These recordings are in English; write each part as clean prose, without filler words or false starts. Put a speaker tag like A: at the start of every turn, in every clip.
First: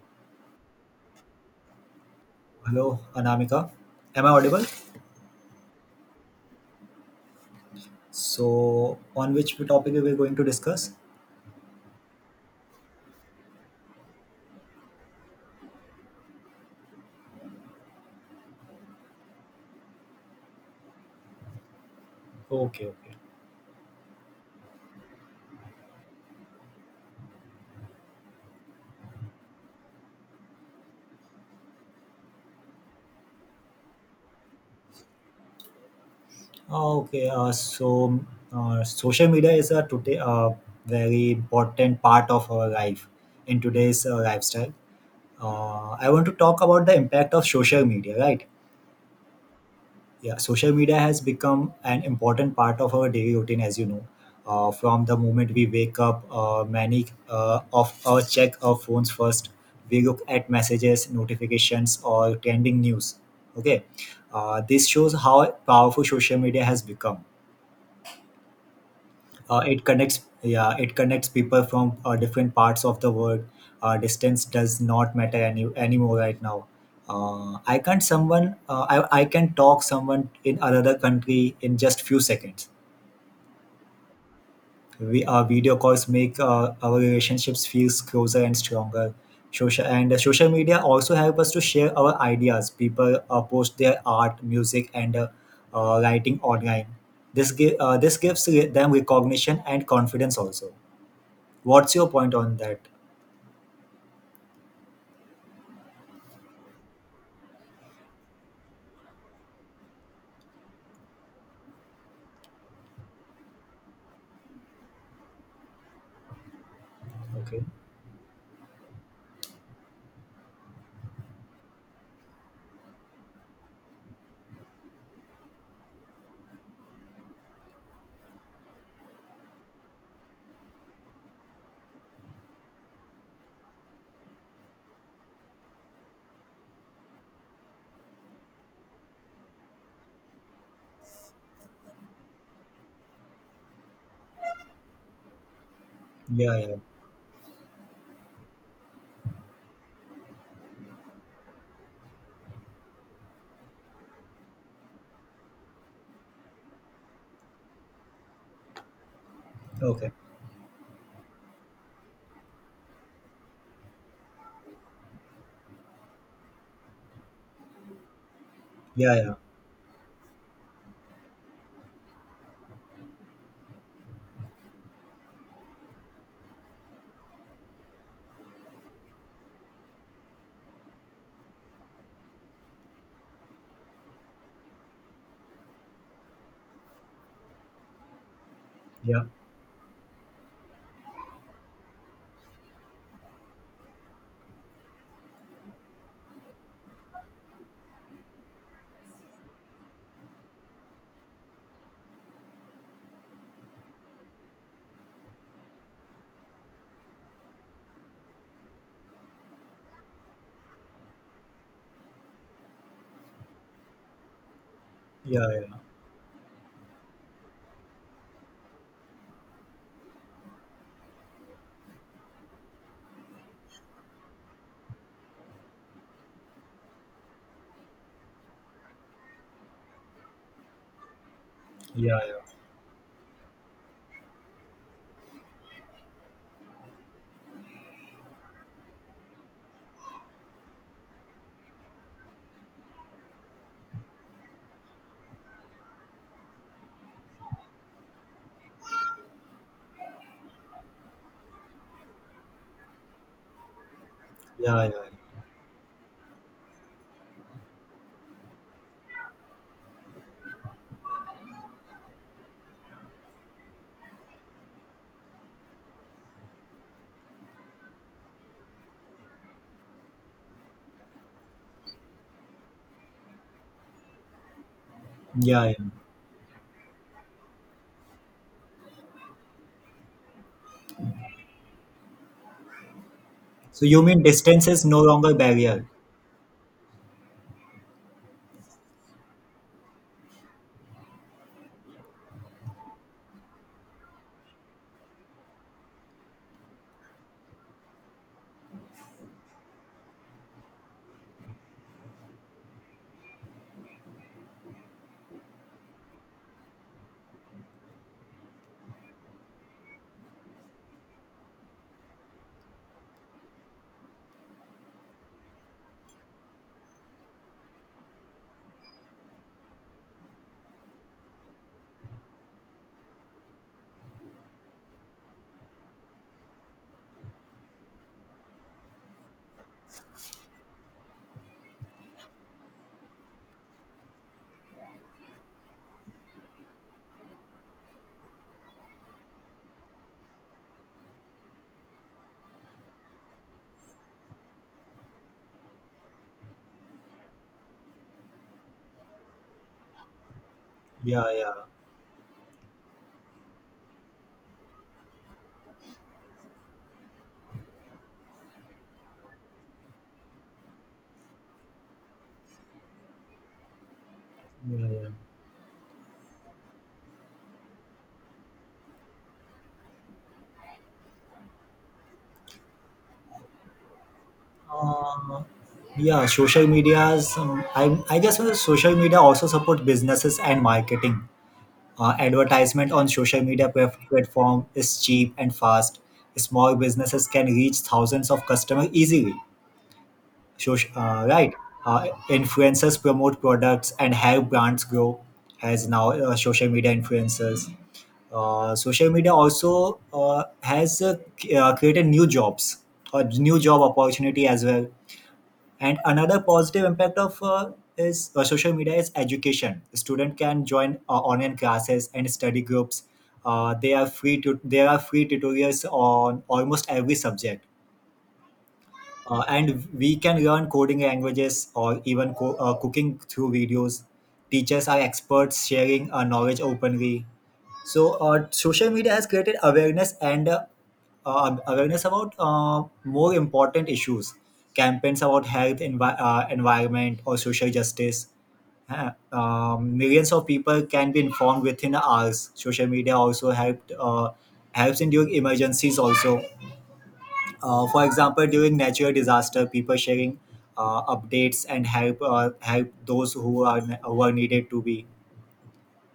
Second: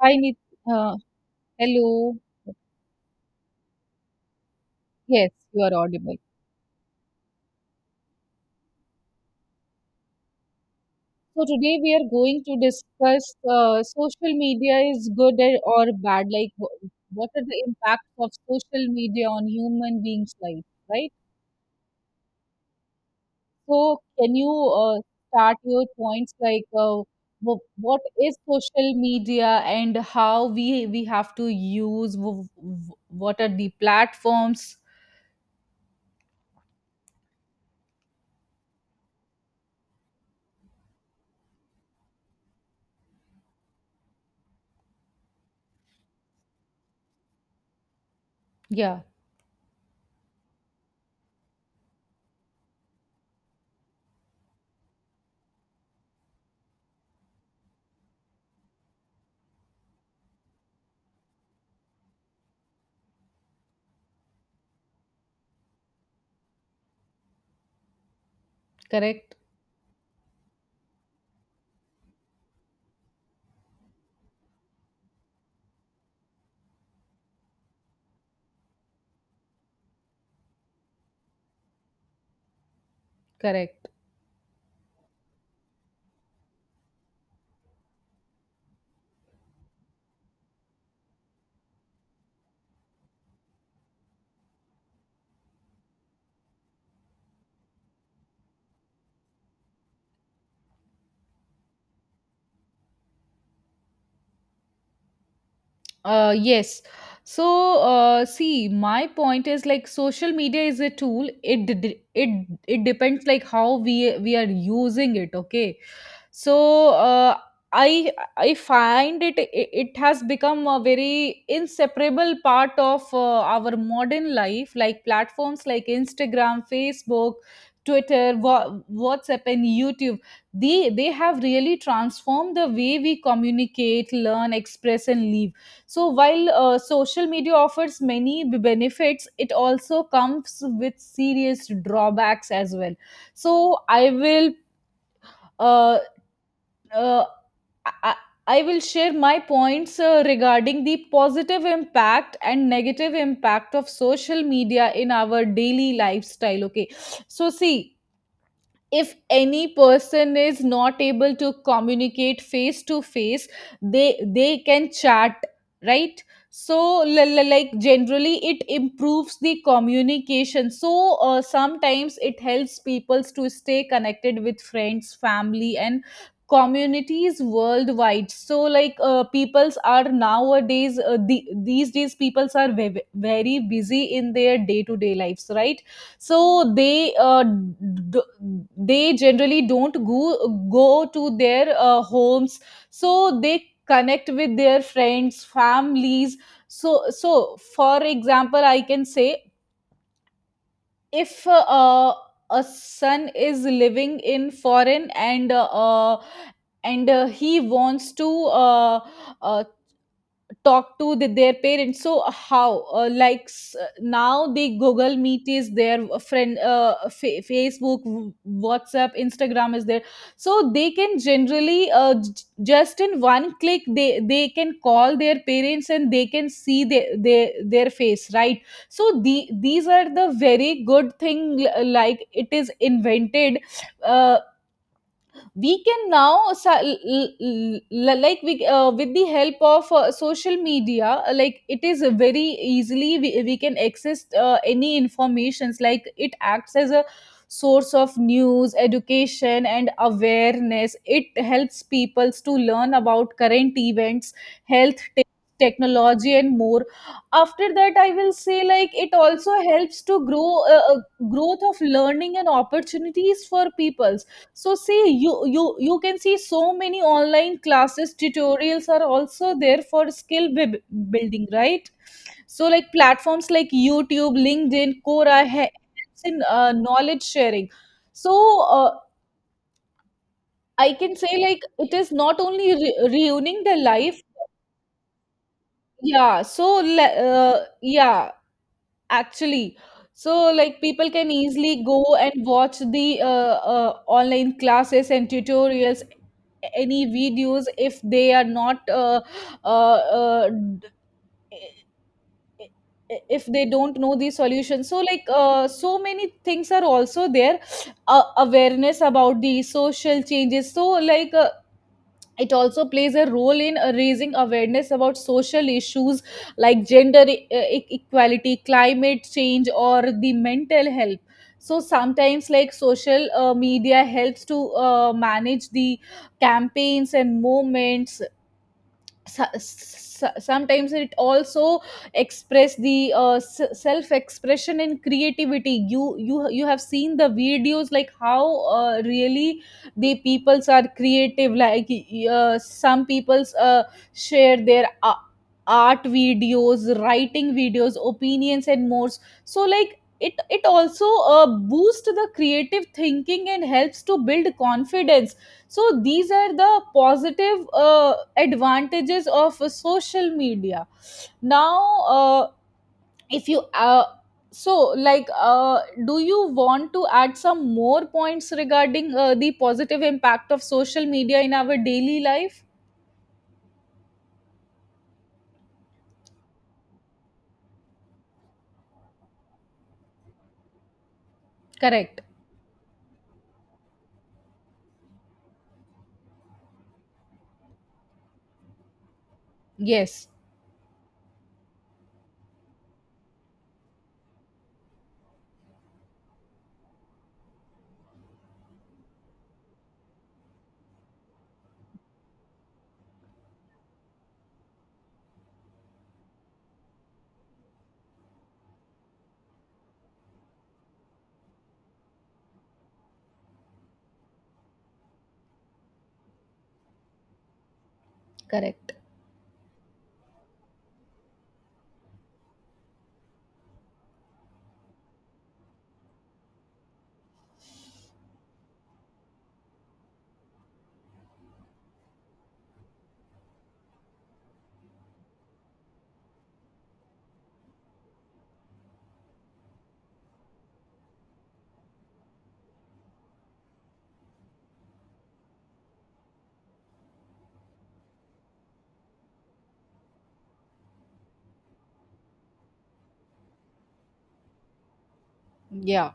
A: Hi, Nit- uh, Hello.
B: Hello, Anamika. Am I audible?
A: Yes, you are audible.
B: So, on which topic we are going to discuss?
A: So today we are going to discuss social media is or bad. Like, what are the impacts of social media on human beings' life, right?
B: Okay, okay.
A: So can you uh, start your points like what is social media and how we have to use? What are the platforms?
B: Okay, so social media is a today a very important part of our life in today's lifestyle. I want to talk about the impact of social media, right?
A: Yeah,
B: Yeah, social media has become an important part of our daily routine, as you know. From the moment we wake up, many of us check our phones first. We look at messages, notifications, or trending news. Okay, this shows how powerful social media has become.
A: correct,
B: It connects, yeah, it connects people from different parts of the world. Distance does not matter anymore right now. Uh, i can't someone uh, I, I can talk someone in another country in just few seconds.
A: correct.
B: We Our video calls make our relationships feels closer and stronger. Social media also help us to share our ideas. People post their art, music, and writing online. This gives them recognition and confidence also. What's your point on that?
A: Yes. So, see, my point is like social media is a tool. It d- d- it depends like how we are using it. Okay, so uh,
B: Okay.
A: I I find it has become a very inseparable part of our modern life. Like platforms like Instagram, Facebook, Twitter, WhatsApp, and YouTube, they have really transformed the way we communicate, learn, express and live. So while social media offers many benefits, it also comes with serious drawbacks as well. So I will uh,
B: Yeah, yeah.
A: uh, I, I will share my points regarding the positive impact and negative impact of social media in our daily lifestyle. Okay, so see, if any
B: Okay.
A: person is not able to communicate face to face, they they can chat, right? So like, generally it
B: Yeah, yeah.
A: improves the communication. So sometimes it helps people to stay connected with friends, family and communities worldwide. So like peoples are nowadays, these days peoples are very busy in their day to day lives, right? So they they
B: Yeah.
A: generally don't go to their homes, so they connect with their friends, families. So for example, I can say, if a son is living in foreign and he wants to uh, talk to their parents. So how, now the Google
B: Yeah,
A: Meet
B: yeah.
A: is there, Facebook, WhatsApp, Instagram is there. So they can generally just in one click they can call their parents and they can see their face, right? So these are the very good thing,
B: Yeah,
A: like
B: yeah.
A: it is invented. Uh, we can now sa- l- l- l- Like we, with the help of social media, like it is a very easily we can access any informations. Like it acts as a source of news, education and awareness. It helps peoples to learn about current events,
B: Yeah, yeah.
A: health te- technology and more. After that I will say like it also helps to grow, uh, uh, growth of learning and opportunities for peoples. So see, you can see so many online classes, tutorials are also there for building, right? So like platforms like YouTube, LinkedIn, Quora
B: Yeah, yeah.
A: helps in knowledge sharing. So uh, I can say like it is not only reuniting the
B: So you
A: life.
B: mean distance is no longer barrier?
A: Yeah, so yeah, actually, so like people can easily go and watch the online classes and tutorials, any videos. If they are not uh, uh, d- if they don't know the solution, so like so many things are also there. Awareness about the social changes, so like it also plays a role in raising awareness about social issues like gender equality, climate change or the mental health. So sometimes like social media helps to manage the campaigns and moments. Sometimes it also express the self expression and creativity. You have seen the videos, like how really the peoples are creative. Like some peoples share their art videos, writing videos, opinions and more. So like it also
B: Yeah, yeah.
A: boosts the creative thinking and helps to build confidence. So these are the positive advantages of social media. Now if you so
B: Yeah, yeah.
A: like do you want to add some more points regarding the positive impact of social media in our daily life?
B: Um, yeah, social medias. I guess social media also support businesses and marketing.
A: Correct.
B: Advertisement on social media platform is cheap and fast. Small businesses can reach thousands of customers easily.
A: Yes.
B: Social, right? Influencers promote products and have brands grow, as now social media influencers. Social media also has created new jobs or new job opportunity as well. And another positive impact of is social media is education. Student can join online classes and study groups. They are free to There are free tutorials on almost every subject,
A: Correct.
B: and we can learn coding languages or even cooking through videos. Teachers are experts sharing knowledge openly. Social media has created awareness, and awareness about more important issues, campaigns about health, environment, or social justice. Uh, Millions of people can be informed within hours. Social media also helped helps in during emergencies also. Uh, for example, during natural disaster, people sharing updates and help those who are needed to be.
A: Yeah,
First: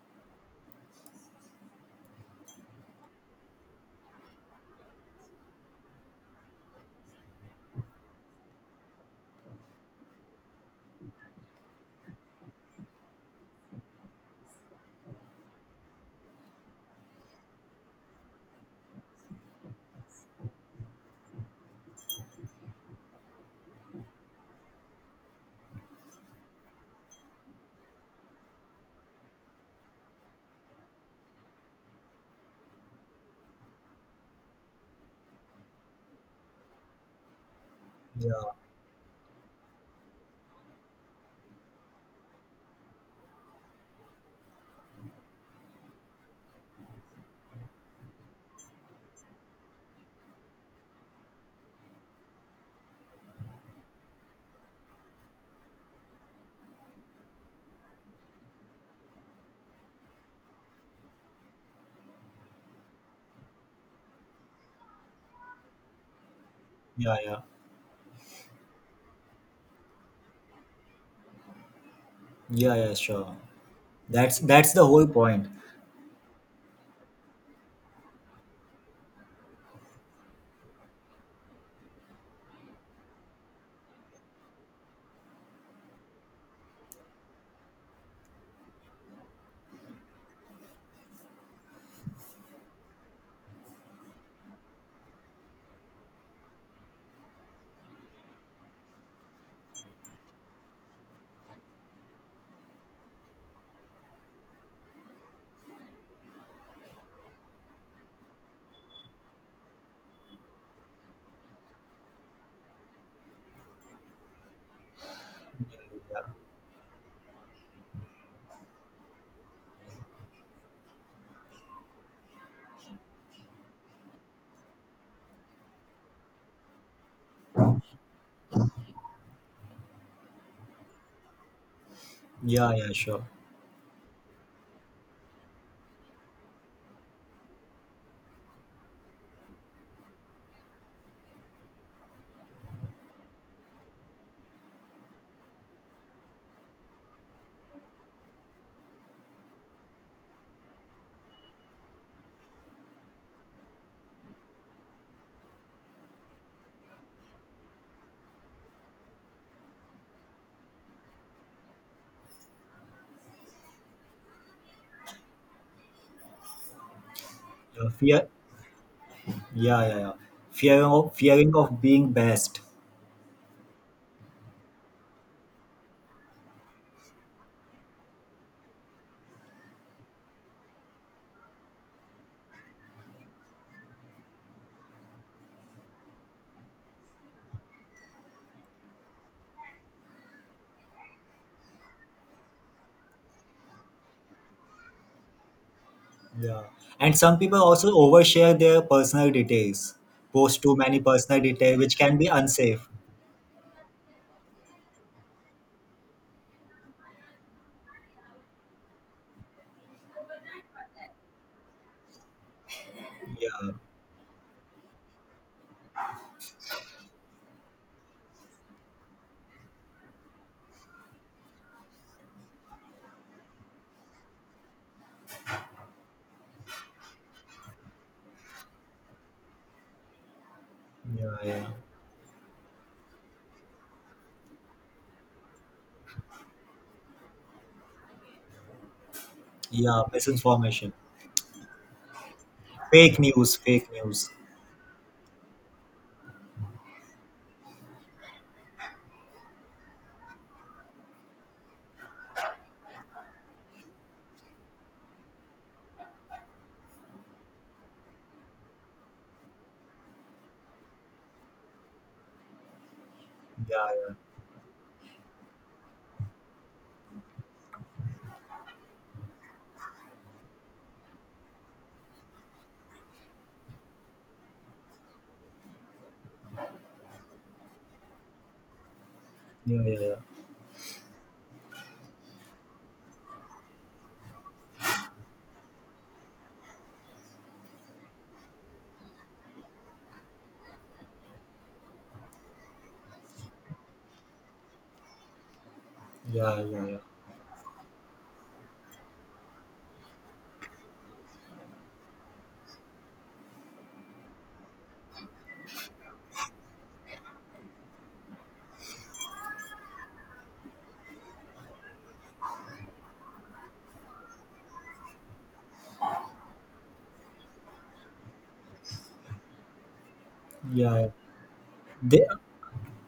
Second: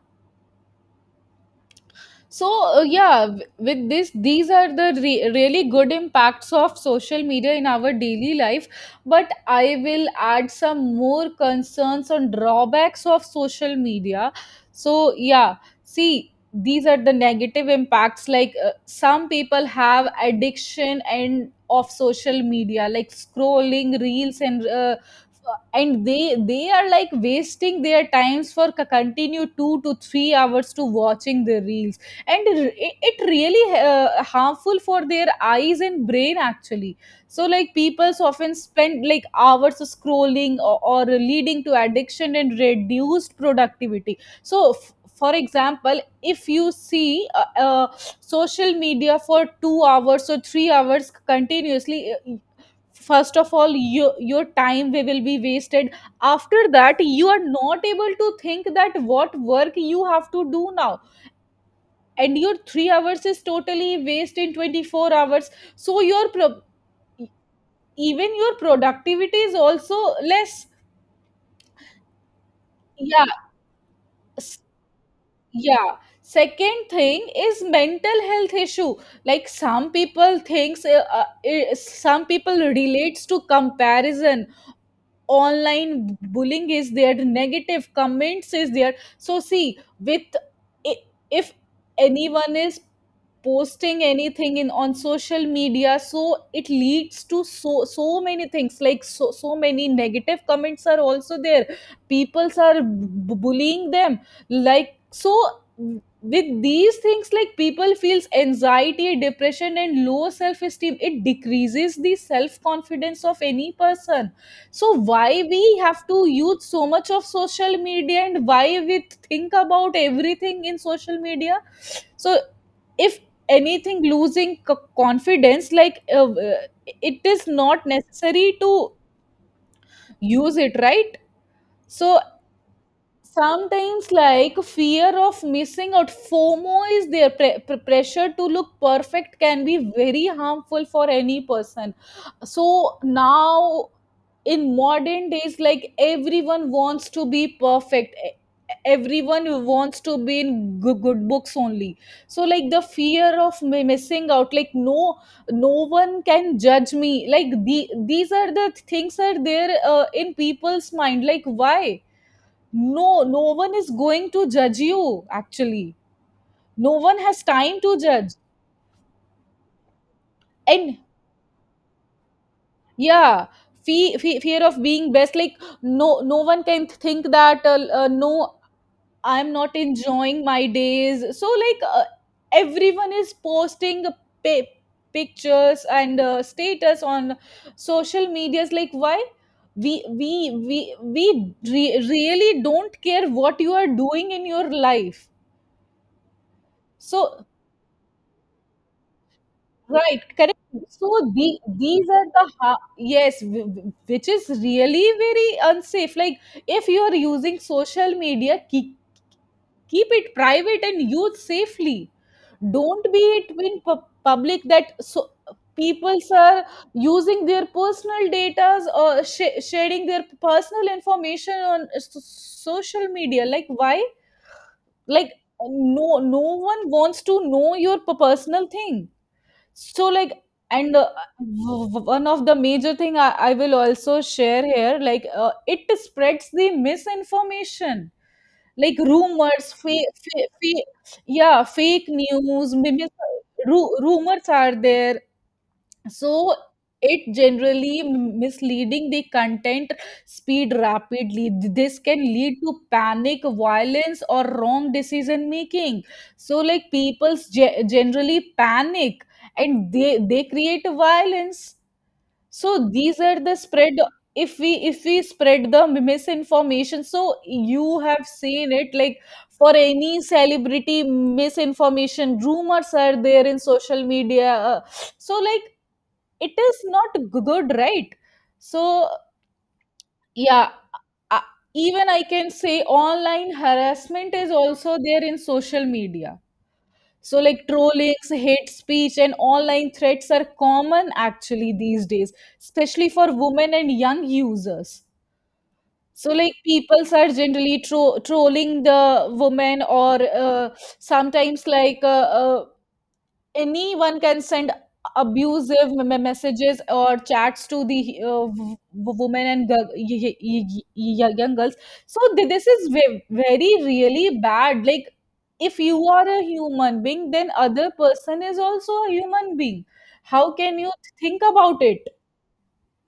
A: so yeah, with this, these are the really good impacts of social media in our daily life, but I will add some more concerns on drawbacks of social media. So yeah, see, these are the negative impacts. Like some people have addiction and of social media, like scrolling reels and they are like wasting their times for continue 2 to 3 hours to watching the reels, and it really harmful for their eyes and brain actually. So like people
B: Yeah,
A: often spend like hours scrolling or leading to addiction and reduced productivity. So for example, if you see social media for 2 hours or 3 hours continuously, first of all your time will be wasted. After that you are not able to think that what work you have to do now, and your 3 hours is totally waste in 24 hours. So
B: yeah, yeah,
A: even your productivity is also less.
B: yeah, yeah.
A: Yeah.
B: Sure, that's
A: s-
B: that's the whole point.
A: yeah, second thing is mental health issue. Like some people thinks, some people relates to comparison. Online bullying is there, negative comments is there. So see, with i- if anyone is posting anything in on social media, so it leads to so so many things, like so so many negative comments are also there, peoples are bullying them. Like so with these things, like people feels anxiety, depression and low self esteem. It decreases the self confidence of any person. So why we have to use so much of social media and why we think about everything in social media? So if anything losing confidence, like it is not necessary to use it, right? So
B: Yeah, yeah, sure.
A: sometimes like fear of missing out, FOMO is there, pressure to look perfect can be very harmful for any person. So now in modern days, like everyone wants to be perfect. Everyone wants to be in good books only. So like the fear of missing out, like no, no one can judge me, like these are the things are there in people's mind, like why? No, no one is going to judge you, actually. No one has time
B: Yeah,
A: to
B: fear.
A: judge.
B: Yeah, yeah, yeah. Fear
A: And
B: of fearing of being best.
A: yeah, fe fe fear of being best. Like, no, no one can think that, no, I'm not enjoying my days. So, like, everyone is posting pi- pictures and status on social medias. Like, why? We really don't care what you are doing in your life,
B: Yeah, and some
A: so
B: people also overshare their personal details,
A: right, correct.
B: post too many
A: So
B: personal details, which
A: these
B: can
A: are
B: be
A: the
B: unsafe.
A: yes, which is really very unsafe. Like if you are using social media, keep it private and use safely. Don't be it
B: Yeah,
A: in public, that so people are using their personal data or sharing their personal information on social media. Like why? Like no, no one wants to know your personal thing. So like, and
B: yeah, yeah.
A: one of the major thing, I will also share here, like it spreads the misinformation, like rumors,
B: Yeah,
A: fake,
B: misinformation.
A: yeah, fake news,
B: Fake news, fake news.
A: rumors are there. So it generally misleading the content speed rapidly. This can lead to panic, violence or wrong decision making. So like people's generally panic and they create violence. So these are the
B: Yeah,
A: spread,
B: yeah.
A: if we spread the misinformation. So you have seen it, like for any celebrity misinformation rumors are there in social media. So like it is not good, right? So
B: Yeah, yeah, yeah,
A: yeah, uh, even I can say online harassment is also there in social media. So like trollings, hate speech and online threats are common actually these days, especially for women and young users. So like
B: yeah, yeah, yeah.
A: people are generally trolling the woman or uh, sometimes, like anyone can send abusive messages or chats to the women and girl, young girls. So this is very really bad. Like if you are a human being, then other person is also a human being. How can you
B: Yeah. Yeah.
A: think about it?
B: They,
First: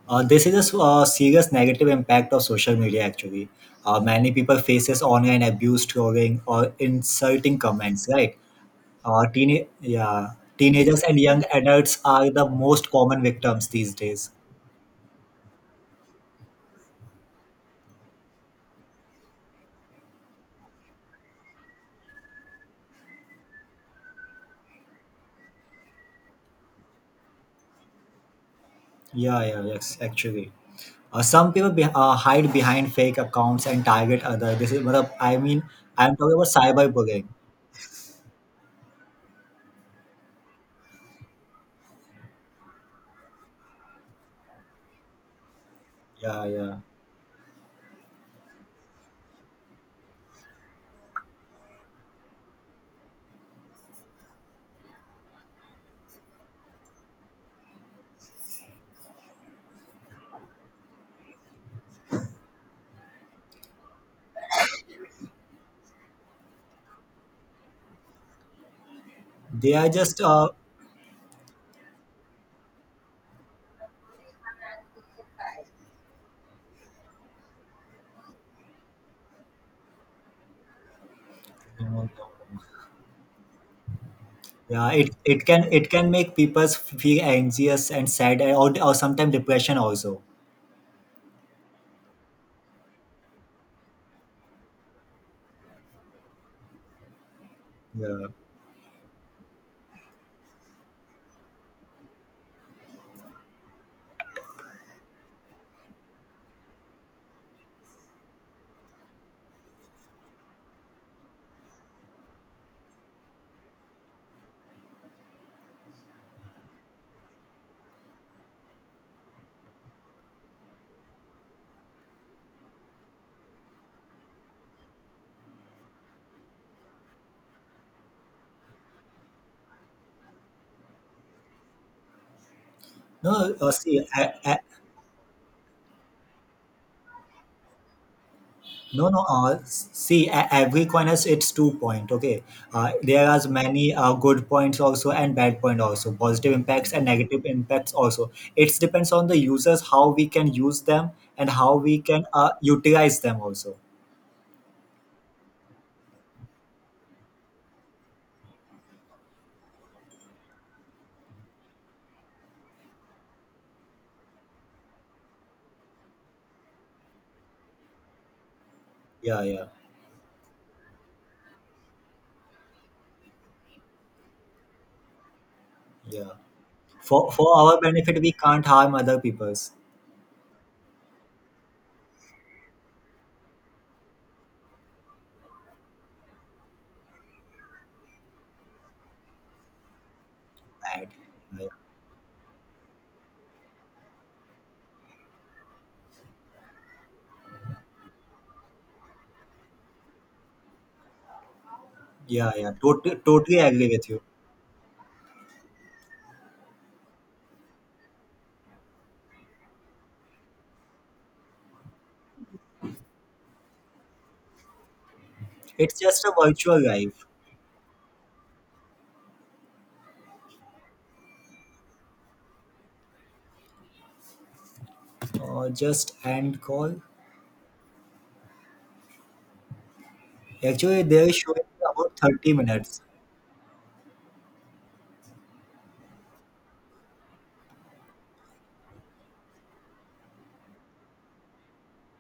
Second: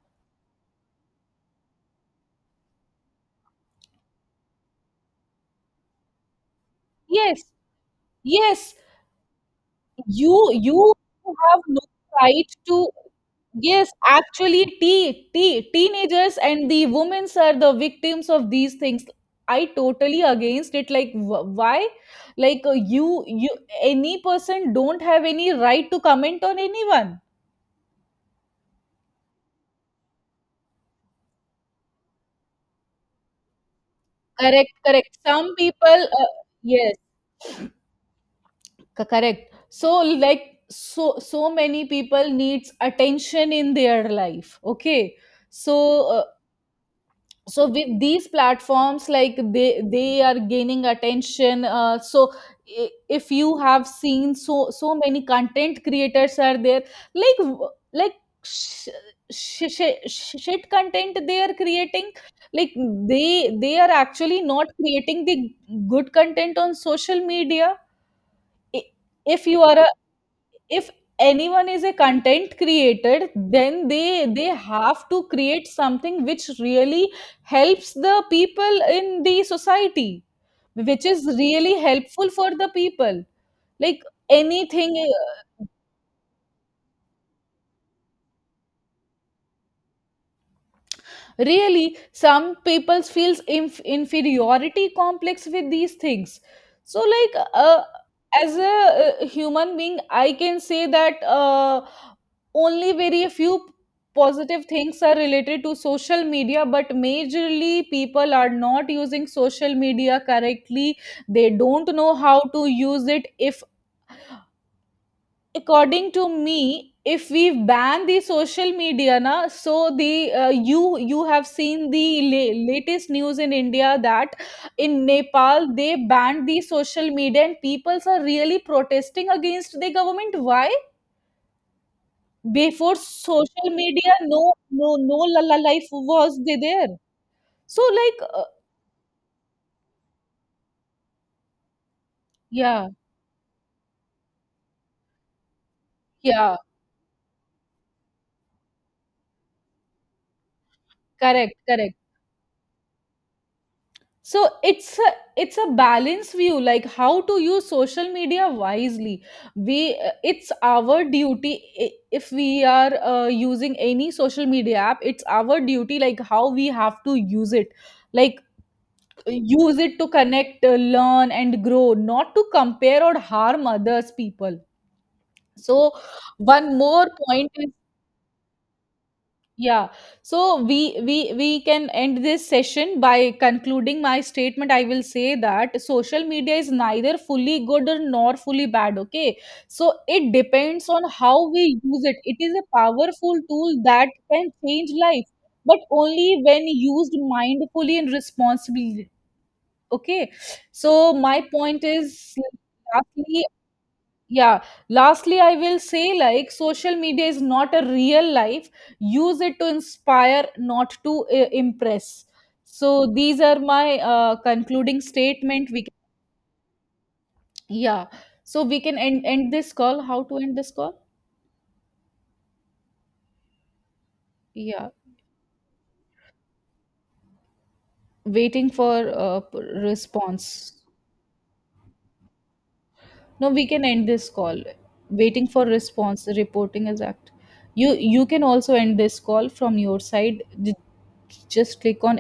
B: this is a serious negative impact of social media. Actually, many people faces online abuse, trolling, or
A: Yes,
B: insulting comments. Right?
A: yes.
B: Uh, teen, yeah,
A: You
B: teenagers and young
A: have no
B: adults are
A: right
B: the
A: to.
B: most common victims
A: Yes,
B: these days.
A: actually, te te teenagers and the women's are the victims of these things. I totally against it. Like, why? Like, you, any person don't have any right to comment on anyone.
B: Yeah, yeah, yes, actually. Some people hide behind fake accounts and target other. This
A: Correct,
B: is what
A: correct.
B: I
A: Some
B: mean.
A: people,
B: I'm talking about
A: yes,
B: cyberbullying.
A: correct. So, like, so so many people needs attention in their life. Okay, so
B: Yeah, yeah.
A: with these platforms, like they are gaining attention. I- if you have seen, so so many content creators are there, like sh- shit content they are creating. Like they are actually not creating the good content on social media. I- if you
B: They
A: are
B: are just
A: if anyone is a content creator, then they have to create something which really helps the people in the society, which is really helpful for
B: uh,
A: the people. Like
B: yeah,
A: anything,
B: it can, it can make people feel anxious and sad, and or sometimes depression also.
A: really some people feels inferiority complex with these things. So like
B: Yeah.
A: as a human being I can say that only very few positive things are related to social media, but majorly people are not using social media correctly. They don't know how to use it. If according to me, if we ban the social media na, so the, you you have seen the latest news in India, that in Nepal they banned the social media and peoples are really protesting against the government. Why? Before
B: No,
A: social
B: see,
A: media,
B: I,
A: no la la life was they there. So like
B: no, no. See, a- Every coin has its two point. Okay,
A: yeah,
B: there are many good points also and bad point also, positive
A: yeah,
B: impacts and negative impacts also. It depends on the users how we can use them and
A: correct,
B: how
A: correct.
B: we can utilize them also.
A: So it's a, it's a balance view, like how to use social media wisely. We, it's our duty, if we are using any social media app, it's our duty, like how we have to use it. Like
B: Yeah, yeah,
A: use it to connect, learn and grow, not to compare or harm others people. So
B: yeah.
A: one more
B: For
A: point.
B: our benefit, we can't harm other people's
A: Yeah. So we can end this session by concluding my statement. I will say that social media is neither fully good or nor fully bad. Okay. So it depends on
B: bad.
A: how we
B: Right?
A: use it. It is a powerful tool that can change life, but only when used mindfully and responsibly. Okay. So my point is
B: Yeah, yeah, totally,
A: lastly,
B: totally agree with you.
A: yeah, lastly I will say like social media is not a real life. Use it to inspire, not to impress. So these are my concluding statement. We can,
B: It's just a virtual life,
A: yeah, so we can end this call. How to end this call? Yeah,
B: just end call.
A: waiting for response.
B: Actually, they're showing about 30 minutes.
A: No, we can end this call. Waiting for response, reporting is act. You can also end this call from your side. Just click on